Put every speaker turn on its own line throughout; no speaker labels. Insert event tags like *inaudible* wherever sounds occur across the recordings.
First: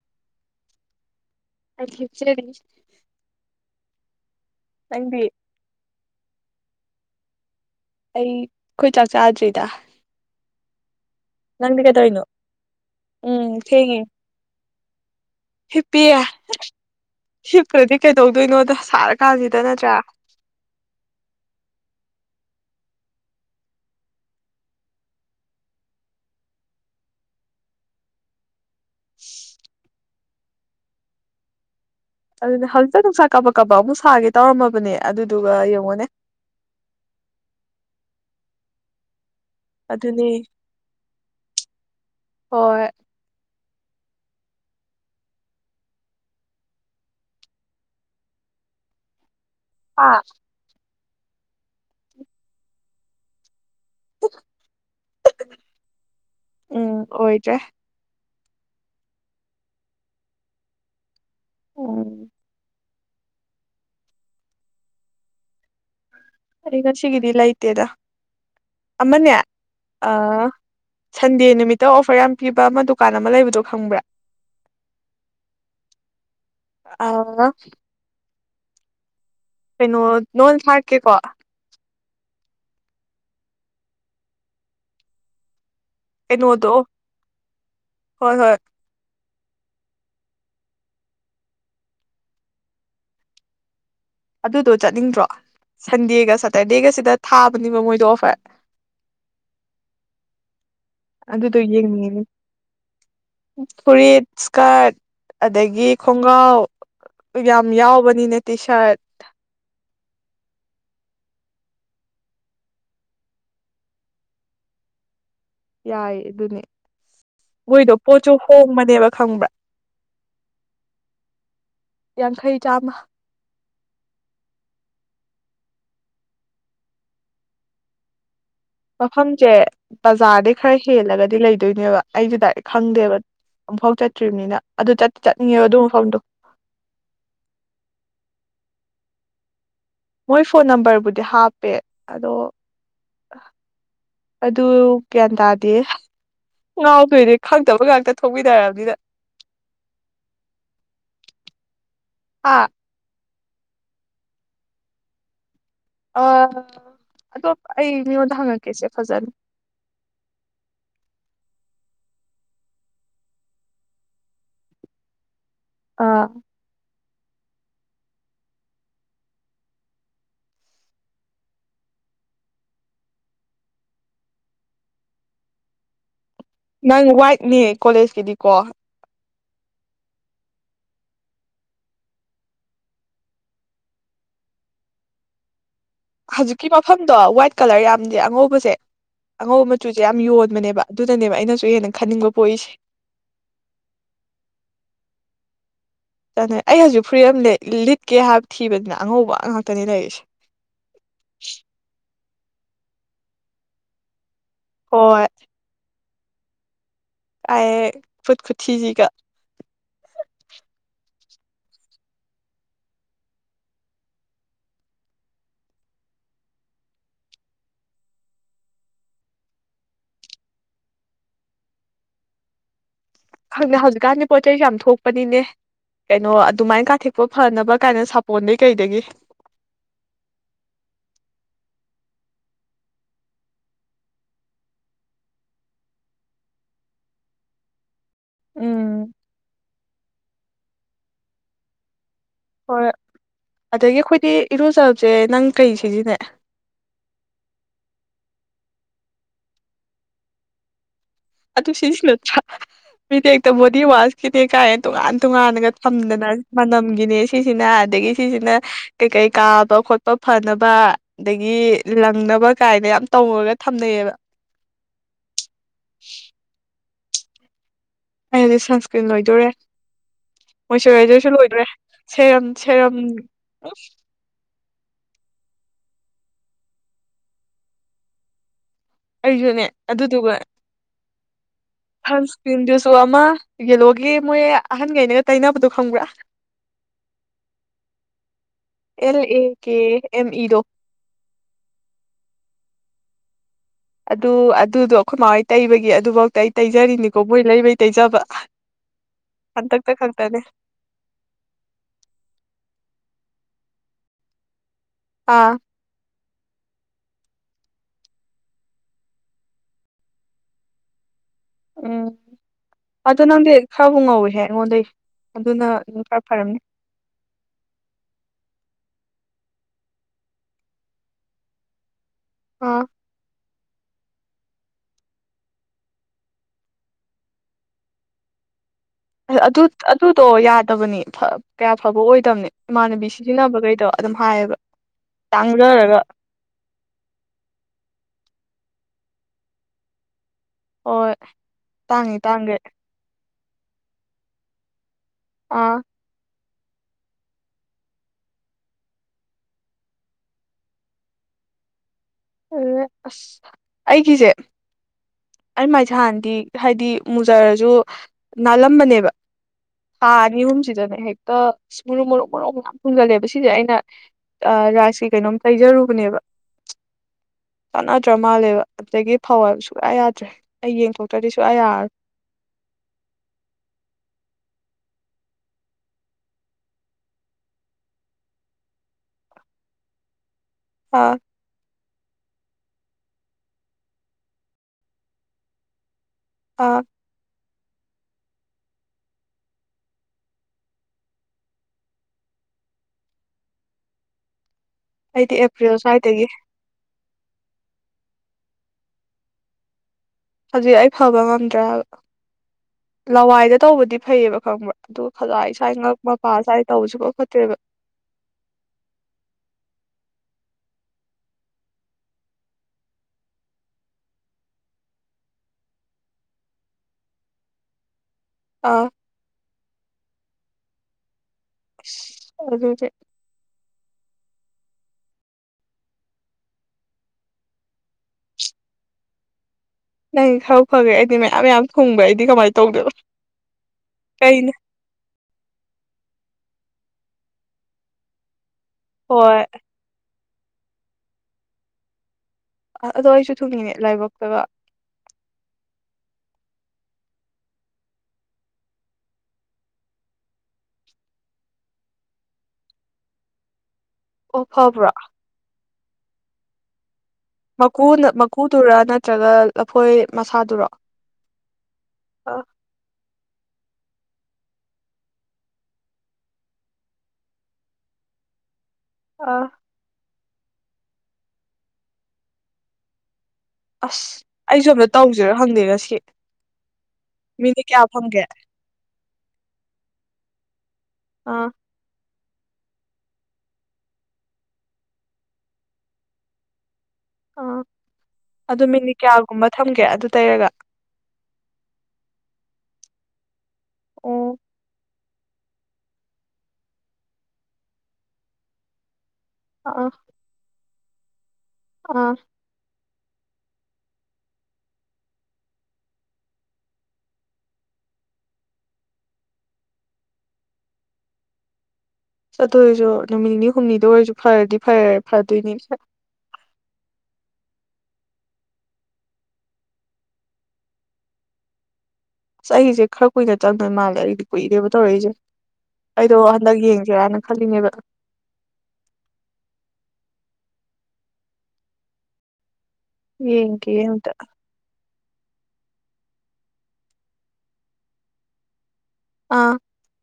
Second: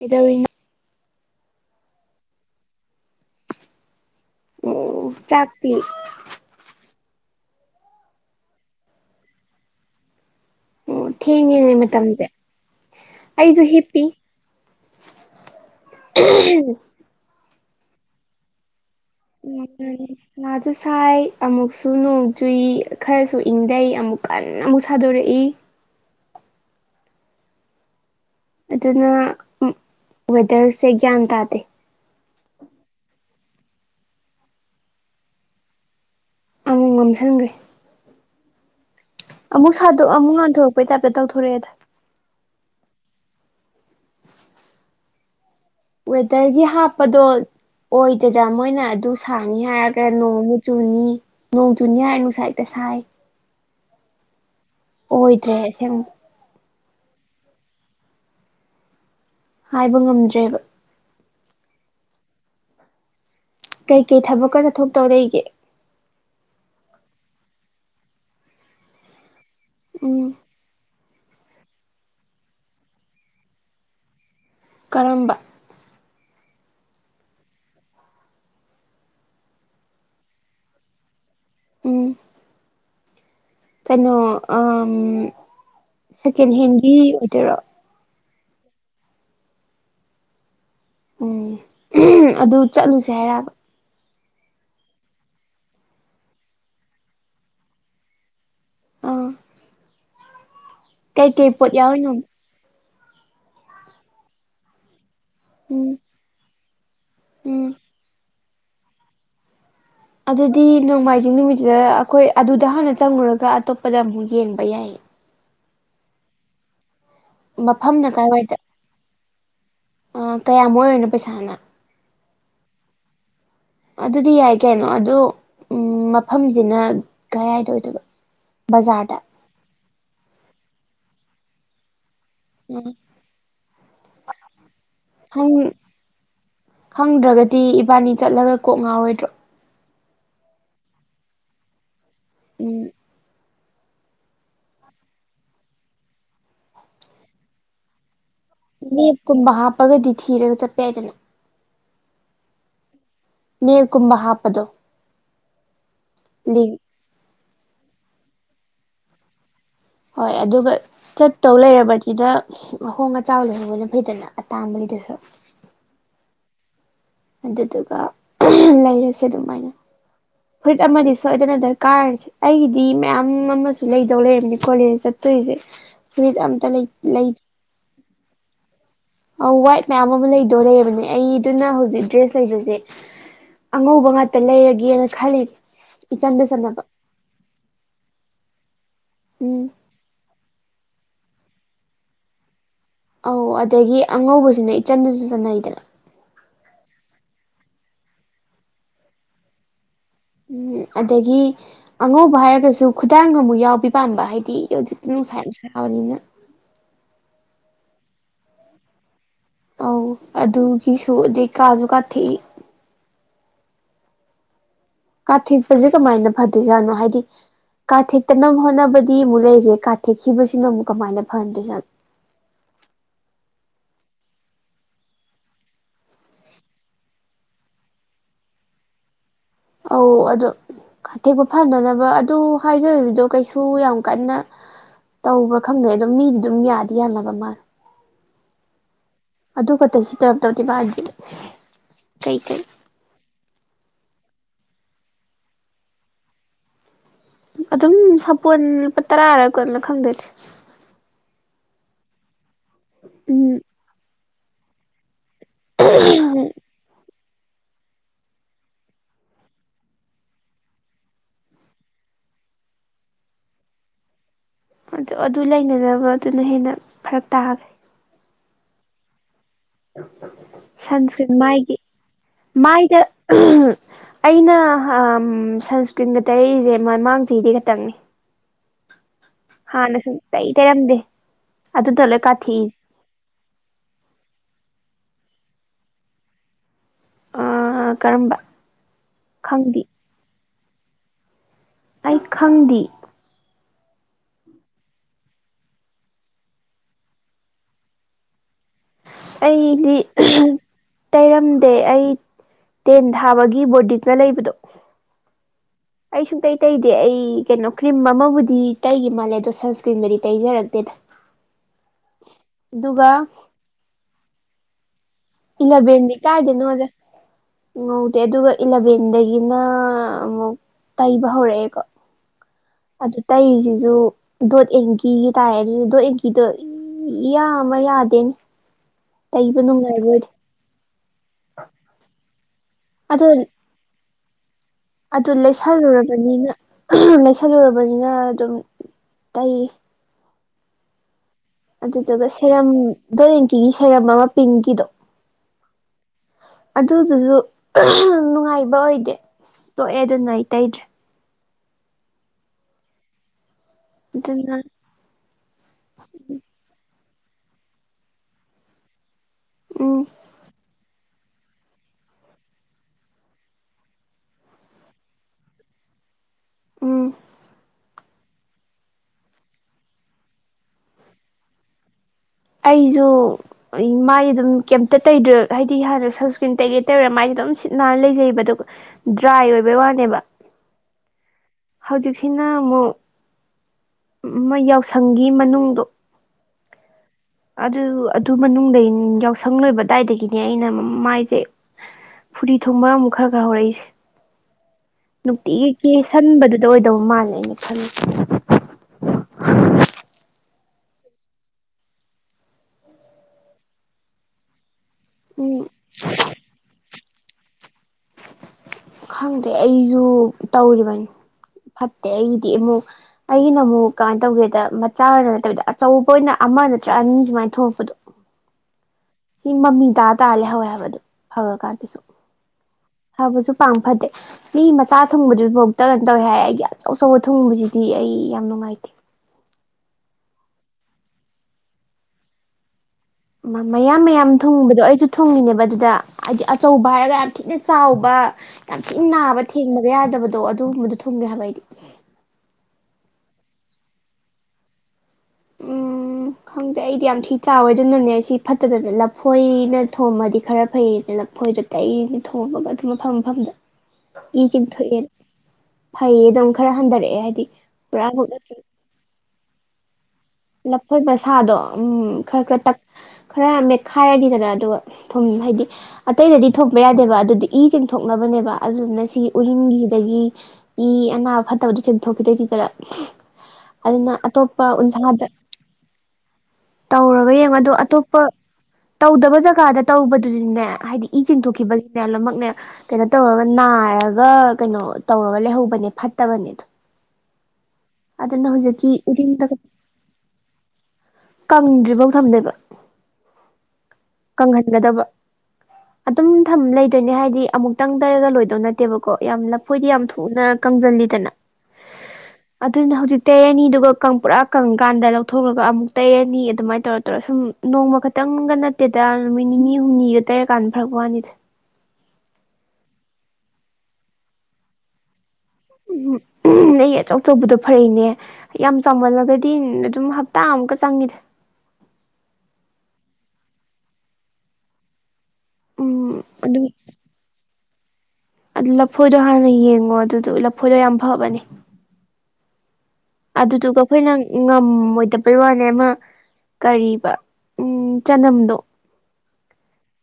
ꯀꯩꯗꯧꯔꯤ
ꯑꯩ ꯍꯤꯞꯆꯔꯤ
ꯑꯣ
ꯅꯪꯗꯤ ꯑꯩ
ꯆꯥꯛꯇꯤ
ꯑꯩ ꯑꯩꯈꯣꯏ ꯆꯥꯛ ꯆꯥꯗ꯭ꯔꯤꯗ
ꯑꯣ ꯊꯦꯡꯉꯦꯅꯦ
ꯅꯪꯗꯤ ꯀꯩ ꯇꯧꯔꯤꯅꯣ
ꯃꯇꯝꯁꯦ
ꯎꯝ
ꯑꯩꯁꯨ
ꯊꯦꯡꯉꯦ
ꯍꯤꯞꯄꯤ
ꯍꯤꯞꯄꯤꯌꯦ ꯍꯤꯞꯇ꯭ꯔꯗꯤ ꯀꯩꯗꯧꯗꯣꯏꯅꯣꯗ ꯁꯥꯔ
ꯎꯝ *unintelligible* ꯉꯥꯁꯨ ꯁꯥꯏ ꯑꯃꯨꯛꯁꯨ ꯅꯣꯡ ꯆꯨꯏ ꯈꯔꯁꯨ ꯏꯪꯗꯩ ꯑꯃꯨꯛ ꯀꯟꯅ ꯑꯃꯨꯛ ꯁꯥꯗꯣꯔꯛꯏ ꯑꯗꯨꯅ ꯎꯞ ꯋꯦꯗꯔꯁꯦ ꯒ꯭ꯌꯥꯟ ꯇꯥꯗꯦ
ꯑꯗꯨꯅꯦ ꯍꯧꯖꯤꯛꯇ ꯅꯨꯡꯁꯥ ꯀꯥꯕꯛ ꯀꯥꯕꯛ ꯑꯃꯨꯛ ꯁꯥꯒꯦ ꯇꯧꯔꯝꯃꯕꯅꯦ ꯑꯗꯨꯗꯨꯒ ꯌꯦꯡꯉꯣꯅꯦ
ꯑꯃꯨꯛ ꯃꯝꯁꯟꯒ꯭ꯔꯦ ꯑꯃꯨꯛ ꯁꯥꯗꯣꯛ
ꯑꯗꯨꯅꯤ
ꯑꯃꯨꯛ ꯉꯟꯊꯣꯔꯛꯄꯩ ꯇꯥꯏꯞꯇ ꯇꯧꯊꯣꯔꯛꯑꯦꯗ
ꯍꯣꯏ
ꯋꯦꯇꯔꯒꯤ ꯍꯥꯞꯄꯗꯣ ꯑꯣꯏꯗꯦꯗ ꯃꯣꯏꯅ ꯑꯗꯨ ꯁꯥꯅꯤ ꯍꯥꯏꯔꯒ
ꯑꯥ
ꯅꯣꯡꯃꯨꯛ ꯆꯨꯅꯤ ꯅꯣꯡ ꯆꯨꯅꯤ ꯍꯥꯏꯔ ꯅꯨꯡꯁꯥ ꯍꯦꯛꯇ ꯁꯥꯏ
*unintelligible*
ꯑꯣꯏꯗ꯭ꯔꯦ ꯑꯁꯦꯡ
ꯎꯝ ꯑꯣꯏꯗ꯭ꯔꯦ
ꯍꯥꯏꯕ ꯉꯝꯗ꯭ꯔꯦꯕ
ꯑꯣ ꯎꯝ
ꯀꯩ ꯀꯩ ꯊꯕꯛꯀ ꯆꯠꯊꯣꯛꯇꯧ ꯂꯩꯒꯦ
ꯑꯩ ꯉꯁꯤꯒꯤꯗꯤ ꯂꯩꯇꯦꯗ ꯑꯃꯅꯦ
ꯎꯝ
ꯑꯥ ꯁꯟꯗꯦ ꯅꯨꯃꯤꯠꯇ ꯑꯣꯐꯔ ꯌꯥꯝ ꯄꯤꯕ ꯑꯃ ꯗꯨꯀꯥꯟ ꯑꯃ ꯂꯩꯕꯗꯣ ꯈꯪꯕ꯭ꯔꯥ
ꯀꯔꯝꯕ
ꯑꯥ ꯀꯩꯅꯣ ꯅꯣꯟ ꯊꯔꯛꯀꯦꯀꯣ
ꯎꯝ ꯀꯩꯅꯣ ꯑꯝ ꯁꯦꯀꯦꯟ
ꯀꯩꯅꯣꯗꯣ
ꯍꯦꯟꯒꯤ ꯑꯣꯏꯗꯣꯏꯔꯣ
ꯍꯣꯏ ꯍꯣꯏ
ꯎꯝ ꯎꯝ ꯑꯗꯨ ꯆꯠꯂꯨꯁꯦ ꯍꯥꯏꯔꯥꯕ
ꯑꯗꯨꯗꯣ ꯆꯠꯅꯤꯡꯗ꯭ꯔꯣ ꯁꯟꯗꯦꯒ ꯁꯇꯔꯗꯦꯒꯁꯤꯗ ꯊꯥꯕꯅꯦꯕ ꯃꯣꯏꯗꯣ ꯑꯣꯐꯔ
ꯑꯥ ꯀꯩꯀꯩ
ꯑꯗꯨꯗꯣ
ꯄꯣꯠ ꯌꯥꯎꯔꯤꯅꯣ
ꯌꯦꯡꯅꯤꯡꯉꯤꯅꯦ ꯐꯨꯔꯤꯠ ꯏꯁꯀ꯭ꯔꯠ ꯑꯗꯒꯤ
ꯎꯝ
ꯈꯣꯡꯒ꯭ꯔꯥꯎ
ꯎꯝ
ꯌꯥꯝ ꯌꯥꯎꯕꯅꯤꯅ ꯇꯤ ꯁꯥꯔꯠ
ꯑꯗꯨꯗꯤ ꯅꯣꯡꯃꯥꯏꯖꯤꯡ ꯅꯨꯃꯤꯠꯇꯨꯗ ꯑꯈꯣꯏ ꯑꯗꯨꯗ ꯍꯥꯟꯅ ꯆꯪꯉꯨꯔꯒ ꯑꯇꯣꯞꯄꯗ ꯑꯃꯨꯛ ꯌꯦꯡꯕ ꯌꯥꯏꯌꯦ
ꯌꯥꯏ ꯑꯗꯨꯅꯤ ꯃꯣꯏꯗꯣ
ꯃꯐꯝꯅ
ꯄꯣꯠꯁꯨ ꯍꯣꯡꯕꯅꯦꯕ ꯈꯪꯕ꯭ꯔꯥ
ꯑ ꯀꯌꯥꯃꯨꯛ ꯑꯣꯏꯔꯤꯅꯣ ꯄꯩꯁꯥꯅ
ꯌꯥꯡꯈꯩ ꯆꯥꯝꯃ
ꯑꯗꯨꯗꯤ ꯌꯥꯏ ꯀꯩꯅꯣ ꯑꯗꯣ ꯎꯝ ꯃꯐꯝꯁꯤꯅ ꯀꯥꯌꯥꯏꯗ ꯑꯣꯏꯗꯣꯏꯕ ꯕꯖꯥꯔꯗ
ꯃꯐꯝꯖꯦ ꯕꯖꯥꯔꯗꯩ ꯈꯔ ꯍꯦꯜꯂꯒꯗꯤ ꯂꯩꯗꯣꯏꯅꯦꯕ ꯑꯩꯖꯨ ꯗꯥꯏꯔꯦꯛ
ꯎꯝ
ꯈꯪꯗꯦꯕ ꯑꯃꯨꯛꯐꯥꯎ ꯆꯠꯇ꯭ꯔꯤꯕꯅꯤꯅ ꯑꯗꯨ
ꯈꯪ
ꯆꯠꯅꯤꯡꯉꯦꯕ ꯑꯗꯨ ꯃꯐꯝꯗꯣ
ꯈꯪꯗ꯭ꯔꯒꯗꯤ ꯏꯕꯥꯅꯤ ꯆꯠꯂꯒ ꯀꯣꯛ ꯉꯥꯎꯔꯣꯏꯗ꯭ꯔꯣ
ꯃꯣꯏ ꯐꯣꯟ ꯅꯝꯕꯔꯕꯨꯗꯤ ꯍꯥꯞꯄꯦ ꯑꯗꯣ
ꯎꯝ
ꯑ ꯑꯗꯨ ꯒ꯭ꯌꯥꯟ ꯇꯥꯗꯦ ꯉꯥꯎꯗꯣꯏꯅꯤ ꯈꯪꯗꯕ ꯉꯥꯛꯇ ꯊꯣꯛꯃꯤꯟꯅꯔ
ꯃꯦꯞꯀꯨꯝꯕ ꯍꯥꯞꯄꯒꯗꯤ ꯊꯤꯔꯒ ꯆꯠꯄ ꯌꯥꯏꯗꯅ
ꯑꯥ
ꯃꯦꯞꯀꯨꯝꯕ ꯍꯥꯞꯄꯗꯣ
ꯑꯥ
ꯂꯤꯡ
ꯑꯗꯣ ꯑꯩ ꯃꯤꯉꯣꯟꯗ ꯍꯪꯉꯛꯀꯦꯁꯦ ꯐꯖꯅ
ꯍꯣꯏ ꯑꯗꯨꯒ ꯆꯠꯇꯧ ꯂꯩꯔꯕꯅꯤꯅ ꯑꯍꯣꯡ ꯑꯆꯥꯎ ꯂꯩꯍꯧꯕꯅ ꯐꯩꯗꯅ ꯑꯇꯥꯡꯕ ꯂꯩꯗꯧ ꯁꯔꯨꯛ
ꯑꯥ
ꯑꯗꯨꯗꯨꯒ ꯑꯍꯝ ꯂꯩꯔꯁꯦ ꯑꯗꯨꯃꯥꯏꯅ ꯐꯨꯔꯤꯠ ꯑꯃꯗꯤ ꯁꯣꯏꯗꯅ ꯗꯔꯀꯥꯔꯁꯤ ꯑꯩꯒꯤꯗꯤ ꯃꯌꯥꯝ ꯑꯃꯁꯨ ꯂꯩꯗꯧ ꯂꯩꯔꯝꯃꯤ ꯀꯣꯂꯦꯖ ꯆꯠꯇꯣꯏꯖꯦ ꯐꯨꯔꯤꯠ ꯑꯝ
ꯅꯪ ꯋꯥꯏꯠꯅꯦ ꯀꯣꯂꯦꯖꯀꯤꯗꯤꯀꯣ
ꯑꯧ ꯋꯥꯏꯠ ꯃꯌꯥꯝ ꯑꯃ ꯂꯩꯗꯧ ꯂꯩꯔꯕꯅꯦ ꯑꯩ ꯗꯨꯅ ꯍꯧꯖꯤꯛ ꯗ꯭ꯔꯦꯁ ꯂꯩꯕꯖꯦ ꯑꯉꯧꯕ ꯉꯥꯛꯇ ꯂꯩꯔꯒꯦꯅ ꯈꯜꯂꯤ ꯏꯆꯟꯗ
ꯍꯧꯖꯤꯛꯀꯤ
ꯆꯟꯅꯕ
ꯃꯐꯝꯗꯣ ꯋꯥꯏꯠ ꯀꯂꯔ ꯌꯥꯝꯗꯦ ꯑꯉꯧꯕꯁꯦ ꯑꯉꯧꯕ
ꯎꯝ
ꯃꯆꯨ ꯌꯥꯝ ꯌꯣꯟꯕꯅꯦꯕ ꯑꯗꯨꯅꯅꯦꯕ ꯑꯩꯅꯁꯨ ꯍꯦꯟꯅ ꯈꯟꯅꯤꯡꯕ ꯄꯣꯛꯏꯁꯦ
ꯑꯧ ꯑꯗꯒꯤ ꯑꯉꯧꯕꯁꯤꯅ ꯏꯆꯟꯗꯁꯨ ꯆꯠꯅꯩꯗꯅ
ꯆꯠꯅꯩ ꯑꯩ ꯍꯧꯖꯤꯛ ꯐꯨꯔꯤ ꯑꯃ ꯂꯤꯠꯀꯦ ꯍꯥꯏꯕ ꯊꯤꯕꯅꯤꯅ ꯑꯉꯧꯕ ꯉꯥꯛꯇꯅꯤ ꯂꯩꯔꯤꯁꯦ
ꯎꯝ ꯑꯗꯒꯤ ꯑꯉꯧꯕ ꯍꯥꯏꯔꯒꯁꯨ ꯈꯨꯗꯥꯡ ꯑꯃꯨꯛ ꯌꯥꯎꯕꯤ ꯄꯥꯟꯕ ꯍꯥꯏꯗꯤ ꯀꯖꯤ ꯀꯅꯨ
ꯍꯣꯏ
ꯁꯥꯔ ꯁꯥ ꯑꯃꯅꯤꯅꯤꯅ
ꯑ ꯈꯨꯠ ꯈꯨꯨ ꯊꯤꯁꯤꯒ
ꯑꯧ ꯑꯗꯨꯒꯤꯁꯨ ꯑꯗꯩ ꯀꯥꯖꯨ ꯀꯥꯊꯦꯛꯏ ꯀꯥꯊꯦꯛꯄꯖꯦ ꯀꯃꯥꯏꯅ ꯐꯗꯣꯏꯖꯥꯅꯣ ꯍꯥꯏꯗꯤ ꯀꯥꯊꯦꯛꯇꯅꯕ ꯍꯣꯠꯅꯕꯗꯤ ꯑꯃꯨꯛ ꯂꯩꯒ꯭ꯔꯦ ꯀꯥꯊꯦꯛꯈꯤꯕꯁꯤꯅ ꯑꯃꯨꯛ ꯀꯃꯥꯏꯅ ꯐꯍꯟꯗꯣꯏꯖꯥꯅꯣ
ꯈꯪꯗꯦ ꯍꯧꯖꯤꯛꯀꯥꯟꯗꯤ ꯄꯣꯠ ꯆꯩꯁꯨ ꯌꯥꯝ ꯊꯣꯛꯄꯅꯤꯅꯦ ꯀꯩꯅꯣ ꯑꯗꯨꯃꯥꯏꯅ ꯀꯥꯊꯦꯛꯄ ꯐꯅꯕ ꯀꯥꯏꯅ ꯁꯥꯄꯣꯟꯗꯩ ꯀꯩꯗꯒꯤ
ꯑꯧ ꯑꯗꯣ ꯊꯦꯛꯄ ꯐꯅꯅꯕ ꯑꯗꯨ ꯍꯥꯏꯗꯣꯔꯤꯕꯗꯣ ꯀꯩꯁꯨ ꯌꯥꯝ ꯀꯟꯅ ꯇꯧꯕ꯭ꯔꯥ ꯈꯪꯗ꯭ꯔꯦ ꯑꯗꯨꯝ ꯃꯤꯗꯤ ꯑꯗꯨꯝ ꯌꯥꯗꯤ ꯌꯥꯅꯕ ꯃꯥ
ꯎꯝ
ꯑꯗꯨ ꯈꯛꯇ ꯁꯤ ꯇꯧꯔꯞ ꯇꯧꯗꯤ ꯃꯥꯒꯤꯗꯤ ꯀꯩꯀꯩ
ꯍꯣꯏ ꯑꯗꯒꯤ ꯑꯩꯈꯣꯏꯗꯤ ꯏꯔꯨꯖꯕꯁꯦ ꯅꯪ ꯀꯩ ꯁꯤꯖꯤꯅꯩ
ꯑꯗꯨꯝ ꯁꯥꯄꯣꯟ ꯂꯨꯄꯥ ꯇꯔꯥꯔ ꯀꯣꯟꯅ ꯈꯪꯗꯦ
ꯑꯗꯨ ꯁꯤꯁꯨ ꯅꯠꯇ꯭ꯔꯥ ꯃꯤꯅꯦꯛꯇ ꯕꯣꯗꯤ ꯋꯥꯁ ꯀꯤꯅꯦ ꯀꯥꯏꯌꯦ ꯇꯣꯉꯥꯟ ꯇꯣꯉꯥꯟꯅꯒ ꯐꯝꯗꯅ
ꯎꯝ
ꯃꯅꯝꯒꯤꯅꯦ ꯁꯤꯁꯤꯅ ꯑꯗꯒꯤ ꯁꯤꯁꯤꯅ ꯀꯩ ꯀꯩ ꯀꯥꯕ ꯈꯣꯠꯄ ꯐꯅꯕ ꯑꯗꯒꯤ ꯂꯪꯅꯕ ꯀꯥꯏꯅ ꯌꯥꯝ ꯇꯧꯔꯒ ꯊꯝꯅꯩꯑꯕ
ꯑꯗꯨ ꯑꯗꯨ ꯂꯩꯅꯅꯕ ꯑꯗꯨꯅ ꯍꯦꯟꯅ ꯐꯔꯛ ꯇꯥꯒ꯭ꯔꯦ
ꯑꯩ ꯍꯧꯖꯤꯛ ꯁꯟꯁꯀ꯭ꯔꯤꯟ ꯂꯣꯏꯗꯣꯔꯦ
ꯁꯟꯁꯀ꯭ꯔꯤꯟ
ꯃꯣꯏꯔꯥꯏꯖꯔꯁꯨ ꯂꯣꯏꯗ꯭ꯔꯦ
ꯃꯥꯏꯒꯤ
ꯁꯦꯔ ꯁꯦꯔꯝ
ꯃꯥꯏꯗ ꯑꯩꯅ ꯁꯟꯁꯀ꯭ꯔꯤꯟꯒ ꯇꯥꯔꯛꯏꯁꯦ ꯃꯃꯥꯡ ꯆꯍꯤꯗꯤ ꯈꯛꯇꯪꯅꯤ
ꯑꯩꯁꯨꯅꯦ
ꯍꯥꯟꯅ ꯁꯨꯝ
ꯑꯗꯨꯗꯨꯒ
ꯇꯩ ꯇꯩꯔꯝꯗꯦ ꯑꯗꯨꯗ ꯂꯣꯏ ꯀꯥꯊꯤꯏꯁꯦ
ꯑꯗꯨꯒ ꯑꯃ ꯌꯦꯂꯣꯒꯤ ꯃꯣꯏ ꯑꯍꯟꯒꯩꯅꯒ ꯇꯩꯅꯕꯗꯣ ꯈꯪꯕ꯭ꯔꯥ
ꯀꯔꯝꯕ
ꯑꯦꯜ ꯑꯦ ꯀꯦ
ꯈꯪꯗꯦ
ꯑꯦꯝ ꯏꯗꯣ
ꯑꯩ ꯈꯪꯗꯦ
ꯑꯗꯨ ꯑꯗꯨꯗꯣ ꯑꯩꯈꯣꯏ ꯃꯥꯍꯣꯏ ꯇꯩꯕꯒꯤ ꯑꯗꯨꯕꯧ ꯑꯩ ꯇꯩꯖꯔꯤꯅꯤꯀꯣ ꯃꯣꯏ ꯂꯩꯕꯩ ꯇꯩꯖꯕ ꯍꯟꯗꯛꯇ
ꯑꯩꯗꯤ
ꯈꯛꯇꯅꯦ
ꯇꯩꯔꯝꯗꯦ ꯑꯩ ꯇꯦꯟ ꯊꯥꯕꯒꯤ ꯕꯣꯔꯗꯤꯡꯒ ꯂꯩꯕꯗꯣ
ꯑꯥ
ꯑꯩ ꯁꯨꯡꯇꯩ ꯇꯩꯗꯦ ꯑꯩ ꯀꯩꯅꯣ ꯀ꯭ꯔꯤꯝ ꯑꯃꯕꯨꯗꯤ ꯇꯩꯈꯤ ꯃꯥꯜꯂꯦ ꯑꯗꯣ ꯁꯟꯁ꯭ꯀ꯭ꯔꯤꯟꯒꯗꯤ ꯇꯩꯖꯔꯛꯇꯦꯗ
ꯎꯝ
ꯑꯗꯨꯒ
ꯑꯗꯨ ꯅꯪꯗꯤ ꯈꯔꯕꯨ ꯉꯧꯋꯤꯍꯦ ꯑꯩꯉꯣꯟꯗꯒꯤ
ꯏꯂꯥꯕꯦꯟꯗꯤ ꯀꯥꯏꯗꯩꯅꯣꯗꯥ ꯉꯧꯗꯦ ꯑꯗꯨꯒ ꯏꯂꯚꯦꯟꯗꯒꯤꯅ ꯑꯃꯨꯛ ꯇꯩꯕ ꯍꯧꯔꯛꯑꯦꯀꯣ
ꯑꯣ *unintelligible* *inaudible*
ꯑꯗꯨ ꯇꯩꯔꯤꯁꯤꯁꯨ ꯗꯣꯠ ꯑꯦꯡꯀꯤꯒꯤ ꯇꯥꯏ ꯑꯗꯨꯁꯨ ꯗꯣꯠ ꯑꯦꯡꯀꯤꯗꯣ ꯏꯌꯥ ꯑꯃ ꯌꯥꯗꯦ
ꯑꯗꯨꯗꯣ ꯌꯥꯗꯕꯅꯤ ꯀꯌꯥ ꯐꯕ ꯑꯣꯏꯗꯕꯅꯤ ꯏꯃꯥꯟꯅꯕꯤ
ꯑꯗꯣ
ꯁꯤꯖꯤꯟꯅꯕꯈꯩꯗꯣ ꯑꯗꯨꯝ ꯍꯥꯏꯌꯦꯕ
ꯑꯗꯨ
ꯇꯥꯡꯖꯔꯒ
ꯂꯩꯁꯜꯂꯨꯔꯕꯅꯤꯅ ꯂꯩꯁꯜꯂꯨꯔꯕꯅꯤꯅ ꯑꯗꯨꯝ ꯇꯩꯔꯤ
ꯑꯣꯏ
ꯑꯗꯨꯗꯨꯒ ꯁꯦꯔꯝ ꯗꯣꯂꯤꯟꯀꯤꯒꯤ ꯁꯦꯔꯝ ꯑꯃ ꯄꯤꯡꯀꯤꯗꯣ
ꯑ *unintelligible* *inaudible*
ꯑꯗꯨꯗꯨꯁꯨ ꯅꯨꯡꯉꯥꯏꯕ ꯑꯣꯏꯗꯦ ꯇꯣꯛꯑꯦ ꯑꯗꯨꯅ ꯑꯩ ꯇꯩꯗ꯭ꯔꯦ
ꯑ ꯑꯁ ꯑꯩꯒꯤꯁꯦ
ꯑꯗꯨꯅ
ꯑꯩ ꯃꯥꯏꯁ ꯍꯥꯟꯗꯤ ꯍꯥꯏꯗꯤ ꯃꯨꯖꯔꯁꯨ ꯅꯥꯜꯂꯝꯕꯅꯦꯕ
ꯎꯝ
ꯇꯥ ꯑꯅꯤ ꯑꯍꯨꯝꯁꯤꯗꯅꯦ ꯍꯦꯛꯇ ꯃꯨꯝ ꯃꯔꯣꯛ ꯃꯔꯣꯛ ꯃꯌꯥꯝ ꯊꯨꯒꯜꯂꯦꯕ ꯁꯤꯁꯦ ꯑꯩꯅ ꯑ ꯔꯥꯖꯀꯤ ꯀꯩꯅꯣꯝ ꯇꯩꯖꯔꯨꯕꯅꯦꯕ
ꯎꯝ
ꯀꯥꯟꯅꯗ꯭ꯔ ꯃꯥꯜꯂꯦꯕ ꯑꯗꯨꯗꯥꯒꯤ ꯐꯧ ꯍꯥꯏꯕ ꯁꯨꯡꯌꯥ ꯌꯥꯗ꯭ꯔꯦ ꯑꯩ ꯌꯦꯡꯊꯣꯛꯇ꯭ꯔꯗꯤ ꯁꯨꯡꯌꯥ ꯌꯥꯔꯔꯣꯏ
ꯑꯩꯁꯨ ꯃꯥꯒꯤ ꯑꯗꯨꯝ ꯀꯩꯝꯇ ꯇꯩꯗ꯭ꯔꯦ ꯍꯥꯏꯗꯤ ꯍꯥꯟꯅ ꯁꯟꯁꯀ꯭ꯔꯤꯟ ꯇꯩꯒꯦ ꯇꯩꯔꯦ ꯃꯥꯏꯁꯦ ꯑꯗꯨꯝ ꯁꯤꯠ ꯅꯥꯟꯅ ꯂꯩꯖꯩꯑꯕ ꯑꯗꯨꯒ ꯗ꯭ꯔꯥꯏ ꯑꯣꯏꯕꯩ ꯋꯥꯅꯦꯕ
ꯍ
ꯍꯧꯖꯤꯛꯁꯤꯅ ꯑꯃꯨꯛ ꯎ ꯃ ꯌꯥꯎꯁꯪꯒꯤ ꯃꯅꯨꯡꯗꯣ
ꯑ
ꯑꯗꯨ ꯑꯗꯨ ꯃꯅꯨꯡꯗꯩꯅꯤ ꯌꯥꯎꯁꯪ ꯂꯣꯏꯕ ꯑꯗꯥꯏꯗꯒꯤꯅꯦ ꯑꯩꯅ ꯃꯥꯏꯖꯦ ꯐꯨꯔꯤ ꯊꯨꯡꯕ ꯑꯃꯨꯛ ꯈꯔ ꯈꯔ ꯍꯧꯔꯛꯏꯁꯦ
ꯑꯩꯗꯤ
ꯅꯨꯡꯇꯤꯒꯤ
ꯑꯦꯄ꯭ꯔꯤꯜ ꯁ꯭ꯋꯥꯏꯗꯒꯤ
ꯀꯦꯁꯟꯕꯗꯨꯗꯥ ꯑꯣꯏꯗꯧꯕ ꯃꯥꯜꯂꯦ ꯑꯩꯅ ꯈꯟꯂꯤ
ꯍꯧꯖꯤꯛ ꯑꯩ ꯐꯕ ꯉꯝꯗ꯭ꯔꯦꯕ ꯂꯋꯥꯏꯗ ꯇꯧꯕꯗꯤ ꯐꯩꯌꯦꯕ ꯈꯪꯕ꯭ꯔꯥ ꯑꯗꯨ ꯈꯖꯏ
ꯎꯝ
ꯏꯁꯋꯥꯥꯏ ꯉꯛ ꯃꯄꯥ ꯁ꯭ꯋꯥꯏ ꯇꯧꯕꯁꯨ ꯀꯈꯠꯇ꯭ꯔꯦꯕ
ꯈꯪꯗꯦ ꯑꯩꯁꯨ ꯇꯧꯔꯤꯕꯅꯤ ꯐꯠꯇꯦ ꯑꯩꯒꯤꯗꯤ ꯑꯃꯨꯛ ꯑꯩꯒꯤꯅ ꯑꯃꯨꯛ ꯀꯃꯥꯏꯅ ꯇꯧꯒꯦꯗ ꯃꯆꯥ ꯑꯣꯏꯅ ꯅꯠꯇꯕꯤꯗ ꯑꯆꯧꯕ ꯑꯣꯏꯅ ꯑꯃ ꯅꯠꯇ꯭ꯔ ꯑꯅꯤ ꯁꯨꯃꯥꯏꯅ ꯊꯣꯛꯂꯛꯄꯗꯣ
ꯑꯥ
ꯁꯤ ꯃꯃꯤ ꯇꯥ ꯇꯥꯔꯦ ꯍꯧꯋꯦ ꯍꯥꯏꯕꯗꯨ ꯐꯔꯀꯥꯟꯗꯁꯨ
ꯑꯁ ꯑꯗꯨꯗꯤ
ꯐꯕꯁꯨ ꯄꯥꯡ ꯐꯗꯦ ꯃꯤ ꯃꯆꯥ ꯊꯨꯡꯕꯗꯨꯐꯥꯎꯗ ꯀꯩꯅꯣ ꯇꯧꯋꯤ ꯍꯥꯏ ꯑꯩꯒꯤ ꯑꯆꯧ ꯑꯆꯧꯕ ꯊꯨꯡꯕꯁꯤꯗꯤ ꯑꯩ ꯌꯥꯝ ꯅꯨꯡꯉꯥꯏꯇꯦ
ꯅꯪ ꯈꯔ ꯐꯔ꯭ꯔꯦ ꯑꯩꯗꯤ ꯃꯌꯥꯝ ꯃꯌꯥꯝ ꯊꯨꯡꯕ꯭ꯔ ꯑꯩꯗꯤ ꯀꯃꯥꯏꯅ ꯇꯧꯗꯣꯏꯅꯣ
ꯃꯥ ꯃꯌꯥꯝ ꯃꯌꯥꯝ ꯊꯨꯡꯕꯗꯣ ꯑꯩꯖꯨ ꯊꯨꯡꯉꯤꯅꯦꯕ ꯑꯗꯨꯗꯥ ꯍꯥꯏꯗꯤ ꯑꯆꯧꯕ ꯍꯥꯏꯔꯒ ꯌꯥꯝ ꯊꯤꯅ ꯆꯥꯎꯕ ꯌꯥꯝ ꯊꯤꯅ ꯅꯥꯕ
ꯍꯣꯏ
ꯊꯦꯡꯕꯗꯥ ꯌꯥꯗꯕꯗꯣ ꯑꯗꯨꯒꯨꯝꯕꯗꯣ ꯊꯨꯡꯉꯦ ꯍꯥꯏꯕ ꯑꯩꯗꯤ
ꯑ ꯑꯗꯣ ꯑꯩꯁꯨ ꯊꯨꯡꯅꯤꯡꯅꯦ ꯂꯥꯏꯕꯛꯛꯇꯒ
ꯎꯝ ꯈꯪꯗꯦ ꯑꯩꯗꯤ ꯌꯥꯝ ꯊꯤ ꯆꯥꯎꯋꯦ ꯑꯗꯨꯅꯅꯦ ꯁꯤ ꯐꯠꯇꯗꯅ ꯂꯐꯣꯏꯅ ꯊꯣꯝꯃꯗꯤ ꯈꯔ ꯐꯩꯅ ꯂꯐꯣꯏꯗ ꯀꯇꯩꯅꯤ ꯊꯣꯡꯃꯒ ꯑꯗꯨꯝ ꯃꯐꯝ ꯃꯐꯝꯗ
ꯑꯣ
ꯏ
ꯐꯕ꯭ꯔꯣ
ꯆꯤꯊꯣꯛꯑꯦ ꯐꯩꯌꯦ ꯑꯗꯨꯝ ꯈꯔ ꯍꯟꯊꯔꯛꯑꯦ ꯍꯥꯏꯗꯤ
ꯃꯀꯨꯅ
ꯄꯨꯔꯥ
ꯃꯀꯨꯗꯨꯔꯥ ꯅꯠꯇ꯭ꯔꯒ ꯂꯐꯣꯏ ꯃꯁꯥꯗꯨꯔꯣ
ꯑꯩꯈꯣꯏꯕ ꯁꯥꯗꯣ
ꯑꯥ
ꯈꯔ ꯈꯔ ꯈꯔ ꯃꯦꯠꯈꯥꯏꯔꯗꯤꯗꯅ ꯑꯗꯨꯒ ꯊꯨꯝ ꯍꯥꯏꯗꯤ ꯑꯇꯩꯗꯗꯤ ꯊꯣꯛꯄ ꯌꯥꯗꯦꯕ ꯑꯗꯨꯗꯤ ꯏꯁꯤꯡ ꯊꯣꯛꯅꯕꯅꯦꯕ ꯑꯗꯨꯅ ꯁꯤ
ꯑꯥ
ꯎꯔꯤꯡꯒꯤꯁꯤꯗꯒꯤ ꯏ ꯑꯅꯥꯕ ꯐꯠꯇꯕꯗꯨ ꯆꯦꯟꯊꯣꯛꯈꯤꯗꯣꯏꯗꯨꯗꯅ ꯑꯩꯅ ꯑꯇꯣꯞꯄ ꯎꯟꯁꯥꯗ
ꯍꯪꯅꯤꯦꯔꯁꯤ
ꯇꯧꯔꯒ ꯌꯦꯡꯕꯗꯣ ꯑꯇꯣꯞꯄ ꯇꯧꯗꯕ ꯖꯒꯥꯗ ꯇꯧꯕꯗꯨꯗꯤꯅꯦ ꯍꯥꯏꯗꯤ ꯏ
ꯑꯥ
ꯆꯤꯡꯊꯣꯛꯈꯤꯕꯅꯤꯅꯦ ꯂꯃꯛꯅꯦ ꯀꯩꯅꯣ ꯇꯧꯔꯒ ꯅꯥꯔꯒ ꯀꯩꯅꯣ ꯇꯧꯔꯒ ꯂꯩꯍꯧꯕꯅꯦ ꯐꯠꯇꯕꯅꯦꯗꯣ
ꯑꯥ
ꯑꯥꯗꯨꯅ
ꯑꯗꯨ
ꯍꯧꯖꯤꯛꯀꯤ
ꯃꯤꯅꯤꯠ
ꯎꯔꯤꯡ
ꯀꯌꯥꯒꯨꯝꯕ
ꯇꯪ
ꯊꯝꯒꯦ ꯑꯗꯨ ꯇꯩꯔꯒ
ꯀꯪꯗ꯭ꯔꯤꯐꯥꯎ ꯊꯝꯅꯦꯕ
ꯑꯣ
ꯀꯪꯍꯟꯒꯗꯕ ꯑꯗꯨꯝꯝ ꯂꯩꯗꯣꯏꯅꯦ ꯍꯥꯏꯗꯤ ꯑꯃꯨꯛꯇꯪ ꯇꯔꯒ ꯂꯣꯏꯗꯧꯅꯠꯇꯦ ꯅꯠꯇꯦꯕꯀꯣ ꯌꯥꯝ
ꯑꯥ
ꯂꯐꯣꯏꯗꯤ ꯌꯥꯝ ꯊꯨꯅ ꯀꯪꯁꯤꯜꯂꯤꯗꯅ
ꯑ
ꯑꯗꯨꯅ ꯍꯧꯖꯤꯛꯛꯇꯔꯅꯤꯗꯨꯒ ꯀ ꯄꯨꯔꯥ ꯀꯥꯟꯗ ꯂꯧꯊꯣꯛꯂꯒ ꯑꯃꯨꯛ ꯇꯩꯔꯅꯤ ꯑꯗꯨꯃꯥꯏꯅ ꯇꯧꯔ ꯇꯧꯔꯒ ꯁꯨꯝ ꯅꯣꯡꯃ ꯈꯛꯇꯪꯒ ꯅꯠꯇꯦꯗ ꯅꯨꯃꯤꯠ ꯅꯤꯅꯤ ꯍꯨꯝꯅꯤꯒ ꯀꯩꯔꯀꯥꯟꯗ ꯚꯒꯋꯥꯅꯤꯗ
ꯆꯠꯇ ꯑꯣꯏꯔꯁꯨ ꯅꯨꯃꯤꯠ ꯅꯤꯅꯤ ꯍꯨꯝꯅꯤꯗ ꯑꯣꯏꯔꯁꯨ ꯐꯔꯗꯤ ꯐꯔꯦ ꯐꯗꯣꯏꯅꯤ
ꯅ ꯑꯆꯧ ꯑꯆꯧꯕꯗꯣ ꯐꯔꯛꯏꯅꯦ ꯌꯥꯝ ꯆꯥꯎꯃꯜꯂꯒꯗꯤ ꯑꯗꯨꯝ ꯍꯞꯇꯥ ꯑꯃꯨꯛꯀ ꯆꯪꯉꯗ
ꯑꯁ ꯑꯩꯁꯦ ꯈꯔ ꯀꯨꯏꯅ ꯆꯪꯗꯣꯏꯅ ꯃꯥꯜꯂꯦ ꯑꯩꯗꯤ ꯀꯨꯏꯔꯦꯕ ꯇꯧꯔꯛꯏꯁꯦ
ꯎꯝ
ꯑꯩꯗꯣ ꯍꯟꯗꯛ ꯌꯦꯡꯁꯦꯔꯅ ꯈꯜꯂꯤꯅꯦꯕ
ꯂꯐꯣꯏꯗꯣ ꯍꯥꯟꯅ ꯌꯦꯡꯉꯣ ꯑꯗꯨꯗꯣ ꯂꯐꯣꯏꯗꯣ ꯌꯥꯝ ꯐꯕꯅꯦ
ꯌꯦꯡꯒꯦ
ꯑꯗꯨꯗꯨꯒ
ꯑꯝꯇ
ꯑꯩꯈꯣꯏꯅꯪ ꯉꯝꯃꯣꯏꯗꯕꯩ ꯋꯥꯅꯦ ꯑꯃ ꯀꯔꯤꯕ ꯎꯝ ꯆꯅꯝꯗꯣ
ꯑꯥ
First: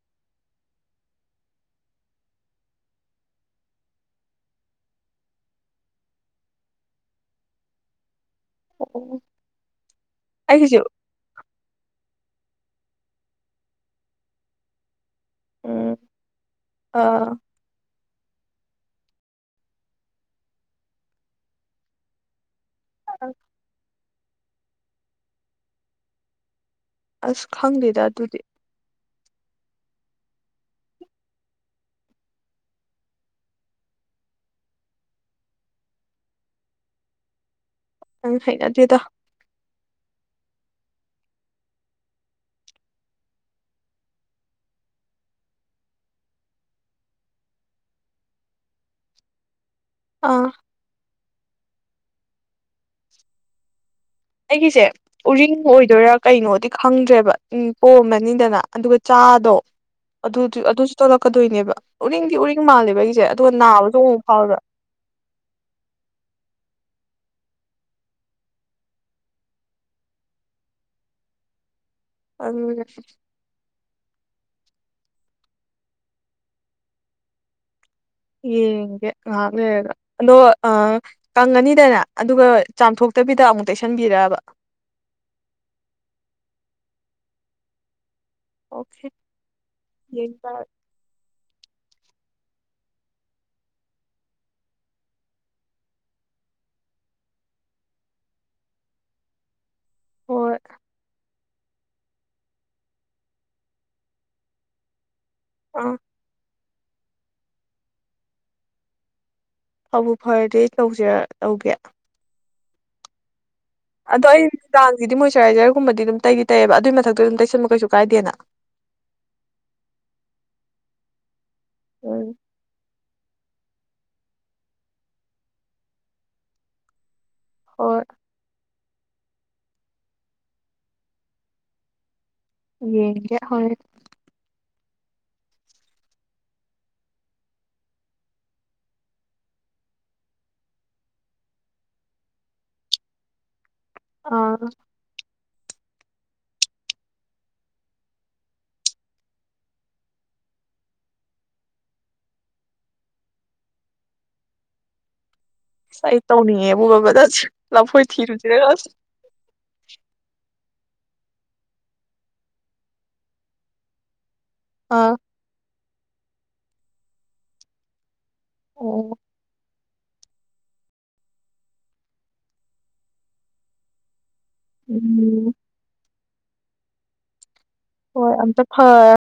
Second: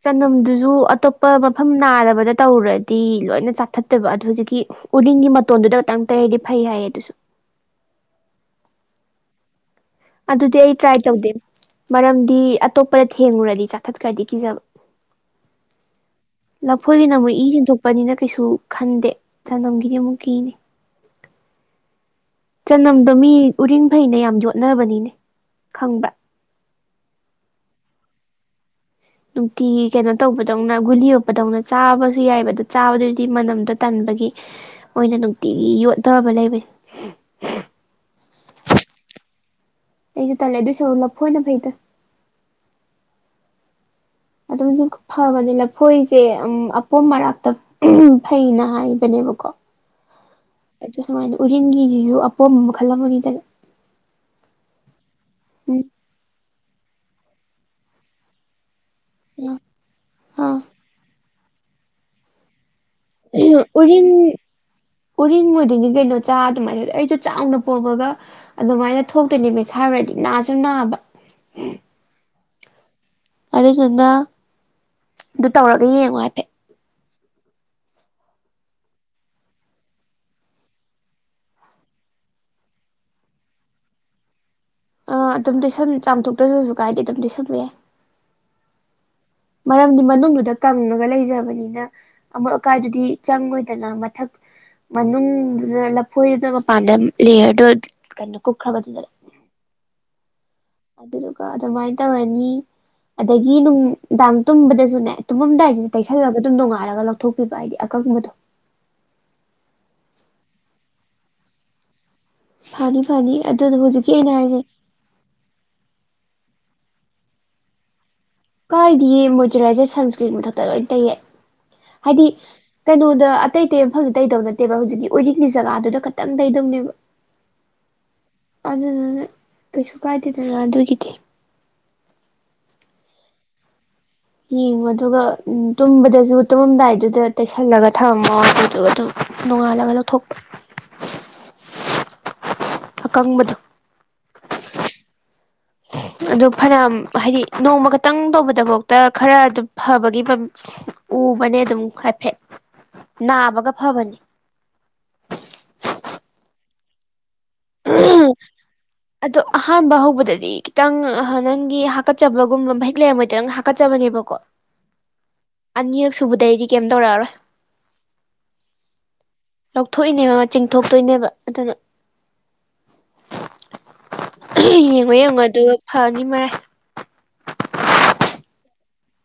ꯆꯅꯝꯗꯨꯁꯨ ꯑꯇꯣꯞꯄ ꯃꯐꯝ ꯅꯥꯔꯕꯗ ꯇꯧꯔꯗꯤ ꯂꯣꯏꯅ ꯆꯥꯊꯠꯇꯣꯕ ꯑꯗꯨ ꯍꯧꯖꯤꯛꯀꯤ ꯎꯔꯤꯡꯒꯤ ꯃꯇꯣꯟꯗꯨꯗ ꯈꯇꯪ ꯇꯩꯔꯗꯤ ꯐꯩ ꯍꯥꯏꯌꯦ ꯑꯗꯨꯁꯨ
ꯑꯣ *unintelligible* *inaudible*
ꯑꯗꯨꯗꯤ ꯑꯩ
ꯑꯩꯒꯤꯁꯦ
ꯇ꯭ꯔꯥꯏ ꯇꯧꯗꯦ ꯃꯔꯝꯗꯤ ꯑꯇꯣꯞꯄꯗ ꯊꯦꯡꯂꯨꯔꯗꯤ ꯆꯥꯊꯠꯈ꯭ꯔꯗꯤ ꯀꯤꯖꯕ
ꯎꯝ
ꯂ ꯐꯣꯏꯕꯤ ꯅ
ꯑꯥ
ꯃꯣꯏꯁꯤ ꯄꯅꯤꯅ ꯀꯩꯁꯨ ꯈꯟꯗꯦ ꯆꯥꯟꯝꯒꯤꯗꯤ ꯑꯃꯨꯛ ꯀꯤꯅꯤ ꯆꯅꯝꯗꯣ ꯃꯤ ꯎꯔꯤꯡ ꯐꯩꯅ ꯌꯥꯝ ꯌꯣꯠꯅꯕꯅꯤꯅꯦ ꯈꯪꯕ꯭ꯔꯥ
ꯑꯁ ꯈꯪꯗꯦꯗ ꯑꯗꯨꯗꯤ
ꯅꯨꯡꯇꯤꯒꯤ ꯀꯩꯅꯣ ꯇꯧꯕꯗꯧꯅ ꯒꯨꯂꯤ ꯑꯣꯞꯄꯗꯧꯅ ꯆꯥꯕꯁꯨ ꯌꯥꯏꯑꯕ ꯑꯗꯣ ꯆꯥꯕꯗꯨꯗꯤ ꯃꯅꯝꯗꯣ ꯇꯟꯕꯒꯤ ꯃꯣꯏꯅ ꯅꯨꯡꯇꯤꯒꯤ ꯌꯣꯗꯕ ꯂꯩꯕ
ꯅꯪ ꯍꯩꯅꯗꯦꯗꯣ
ꯑꯩꯖꯨ ꯇꯜꯂꯦ ꯑꯗꯨꯏ ꯁꯔꯨꯛ ꯂꯐꯣꯏꯅ ꯐꯩꯗ *unintelligible* ꯐꯕꯅꯦ ꯂꯐꯣꯏꯁꯦ ꯎꯝ ꯑꯄꯣꯝ ꯃꯔꯛꯇ ꯐꯩꯅ ꯍꯥꯏꯕꯅꯦꯕꯀꯣ
ꯑꯥ
ꯑꯗꯨ ꯁꯨꯃꯥꯏꯅ ꯎꯔꯤꯡꯒꯤꯁꯤꯁꯨ ꯑꯄꯣꯝꯕ ꯃꯈꯜ ꯑꯃꯒꯤꯗ
ꯑꯩꯒꯤꯁꯦ ꯎꯔꯤꯡ
ꯎꯝ
ꯑꯣꯏꯗꯣꯏꯔꯥ ꯀꯩꯅꯣꯗꯤ ꯈꯪꯗ꯭ꯔꯦꯕ ꯎꯝ ꯄꯣꯝꯃꯅꯤꯗꯅ ꯑꯗꯨꯒ ꯆꯥꯗꯣ
ꯑꯥ
ꯑꯗꯨꯁꯨ ꯑꯗꯨꯁꯨ ꯆꯂꯛꯀꯗꯣꯏꯅꯦꯕ ꯎꯔꯤꯡꯗꯤ ꯎꯔꯤꯡ ꯃꯥꯜꯂꯦꯕ ꯑꯩ ꯦ ꯑꯗꯨꯒ ꯅꯥꯕꯁꯨ ꯑꯃꯨꯛ ꯐꯥꯎꯕ꯭ꯔꯥ
ꯎꯔꯤꯟ ꯑꯣꯏꯗꯣꯏꯅꯤ ꯀꯩꯅꯣ ꯆꯥ ꯑꯗꯨꯃꯥꯏꯅ ꯑꯩꯁꯨꯣ ꯆꯥꯎꯅ ꯄꯣꯝꯉꯒ ꯑꯗꯨꯃꯥꯏꯅ ꯊꯣꯛꯇꯣꯏꯅꯦ ꯃꯦꯠꯈꯥꯏꯔꯥꯎꯗꯤ ꯅꯥꯁꯨ ꯅꯥꯕ
ꯑꯪ
ꯑꯗꯨꯗꯨꯅ ꯑꯗꯨ ꯇꯧꯔꯒ ꯌꯦꯡꯉꯣ ꯍꯥꯏꯐꯦꯠ
ꯌꯦꯦ ꯂꯦꯒ ꯑꯗꯣ ꯑꯥ ꯀꯪꯉꯅꯤꯗꯅ ꯑꯗꯨꯒ ꯆꯥꯝꯊꯣꯛꯇꯕꯤꯗ ꯑꯃꯨꯛ ꯇꯩꯁꯟꯕꯤꯔꯥꯕ
ꯑ ꯑꯗꯨꯝ ꯂꯣꯏꯁꯟ ꯆꯥꯝꯊꯣꯛꯇ꯭ꯔꯁꯨ ꯀꯥꯏꯗꯤ ꯑꯗꯨꯝ ꯂꯣꯏꯁꯟꯕ ꯌꯥꯏ
ꯑꯣꯀꯦ
ꯃꯔꯝꯗꯤ
ꯌꯦꯡ
ꯃꯅꯨꯡꯗꯨꯗ
ꯇꯥꯔꯦ
ꯀꯪꯉꯒ ꯂꯩꯖꯕꯅꯤꯅ ꯑꯃꯣꯠ ꯑꯀꯥꯏꯗꯨꯗꯤ ꯆꯪꯉꯣꯏꯗꯅ ꯃꯊꯛ ꯃꯅꯨꯡꯗꯨꯗꯥ ꯂꯐꯣꯏꯗꯨꯅ ꯃꯄꯥꯟꯗꯥ ꯂꯦꯌꯔꯗꯣ ꯀꯩꯅꯣ ꯀꯨꯞꯈ꯭ꯔ ꯃꯇꯨꯡꯗꯥ
ꯑꯣ
ꯑꯗꯨꯗꯨꯒ ꯑꯗꯨꯃꯥꯏꯅ ꯇꯧꯔꯅꯤ ꯑꯗꯒꯤ ꯅꯨꯡ ꯅꯨꯡꯗꯥꯡ ꯇꯨꯝꯕꯗꯁꯨꯅꯦ ꯇꯨꯝꯃꯝꯗꯥꯏꯁꯤꯗ
ꯑꯥ
ꯇꯩꯁꯜꯂꯒ ꯑꯗꯨꯝ ꯅꯣꯡꯉꯥꯏꯔꯒ ꯂꯧꯊꯣꯛꯄꯤꯕ ꯍꯥꯏꯗꯤ ꯑꯀꯪꯕꯗꯣ
ꯐꯥꯕꯨ ꯐꯔꯗꯤ ꯇꯧꯁꯤꯔ ꯇꯧꯒꯦ
ꯐꯥꯅꯤ ꯐꯥꯅꯤ ꯑꯦ ꯍꯧꯖꯤ
ꯑꯗꯣ ꯑꯩ ꯅꯨꯡꯗꯥꯡꯒꯤꯗꯤ ꯃꯣꯏꯆꯔꯥꯏꯖꯔꯒꯨꯝꯕꯗꯤ ꯑꯗꯨꯝ ꯇꯩꯗꯤ ꯇꯩꯑꯕ ꯑꯗꯨꯏ ꯃꯊꯛꯇ ꯑꯗꯨꯝ ꯇꯩꯁꯟꯕ ꯀꯩꯁꯨ ꯀꯥꯏꯗꯦꯅ
ꯀꯥꯏꯗꯤꯌꯦ ꯃꯣꯏꯆꯔꯥꯏꯖꯔ ꯁꯟꯁꯀ꯭ꯔꯤꯟ ꯃꯊꯛꯇ ꯂꯣꯏꯅ ꯇꯩꯌꯦ ꯍꯥꯏꯗꯤ
ꯎꯝ
ꯀꯩꯅꯣꯗ ꯑꯇꯩ ꯇꯩ ꯃꯐꯝꯗꯤ ꯇꯩꯗꯧ ꯅꯠꯇꯦꯕ ꯍꯧꯖꯤꯛꯀꯤ ꯑꯣꯏꯔꯤꯛꯀꯤ ꯖꯒꯥꯗꯨꯗ ꯈꯛꯇꯪ ꯇꯩꯗꯧꯅꯦꯕ
ꯍꯣꯏ
ꯑꯗꯨꯅꯅꯦ ꯀꯩꯁꯨ ꯀꯥꯏꯗꯦꯗꯅ ꯑꯗꯨꯒꯤꯗꯤ
ꯌꯦꯒꯦ ꯍꯣꯏ
ꯌꯦꯡꯉꯣ ꯑꯗꯨꯒ ꯇꯨꯝꯕꯗꯁꯨ ꯇꯨꯝꯃꯝꯗꯥꯏꯗꯨꯗ ꯇꯩꯁꯜꯂꯒ ꯊꯝꯃꯣ ꯑꯗꯨꯗꯨꯒ ꯑꯗꯨꯝ ꯅꯣꯡꯉꯥꯜꯂꯒ ꯂꯧꯊꯣꯛ ꯑꯀꯪꯕꯗꯣ
ꯑꯥ
ꯑꯗꯨ ꯐꯅ ꯍꯥꯏꯗꯤ ꯅꯣꯡꯃ ꯈꯛꯇꯪ ꯇꯧꯕꯗꯐꯥꯎꯇ ꯈꯔ ꯑꯗꯨ ꯐꯕꯒꯤ ꯎꯕꯅꯦ ꯑꯗꯨꯝ ꯍꯥꯏꯐꯦꯠ ꯅꯥꯕꯒ ꯐꯕꯅꯤ
ꯑꯁ ꯑꯩ ꯇꯧꯅꯤꯡꯉꯦꯕ ꯕꯗ ꯂꯐꯣꯏ ꯊꯤꯔꯨꯁꯤꯔꯦꯒ
ꯑꯗꯣ ꯑꯍꯥꯟꯕ ꯍꯧꯕꯗꯗꯤ ꯈꯤꯇꯪ ꯅꯪꯒꯤ ꯍꯥꯀꯠꯆꯕꯒꯨꯝꯕ ꯃꯍꯤꯛ ꯂꯩꯔꯝꯃꯣꯏꯗꯔꯥ ꯀꯠꯆꯕꯅꯦꯕꯀꯣ
ꯑꯥ
ꯑꯅꯤꯔꯛ ꯁꯨꯕꯗꯩꯗꯤ ꯀꯩꯝ ꯇꯧꯔꯛꯑꯔꯣꯏ
ꯑꯣ *unintelligible* *inaudible*
ꯂꯧꯊꯣꯛꯏꯅꯦꯕ ꯃ ꯆꯤꯡ ꯊꯣꯛꯣꯛꯇꯣꯏꯅꯦꯕ ꯑꯗꯨꯅ ꯌꯦꯡꯉꯣ ꯌꯦꯡꯉꯣ
ꯎꯝ
ꯑꯗꯨꯒ ꯐꯥꯅꯤ ꯃꯔꯥꯏ
ꯍꯣꯏ ꯑ ꯐꯔ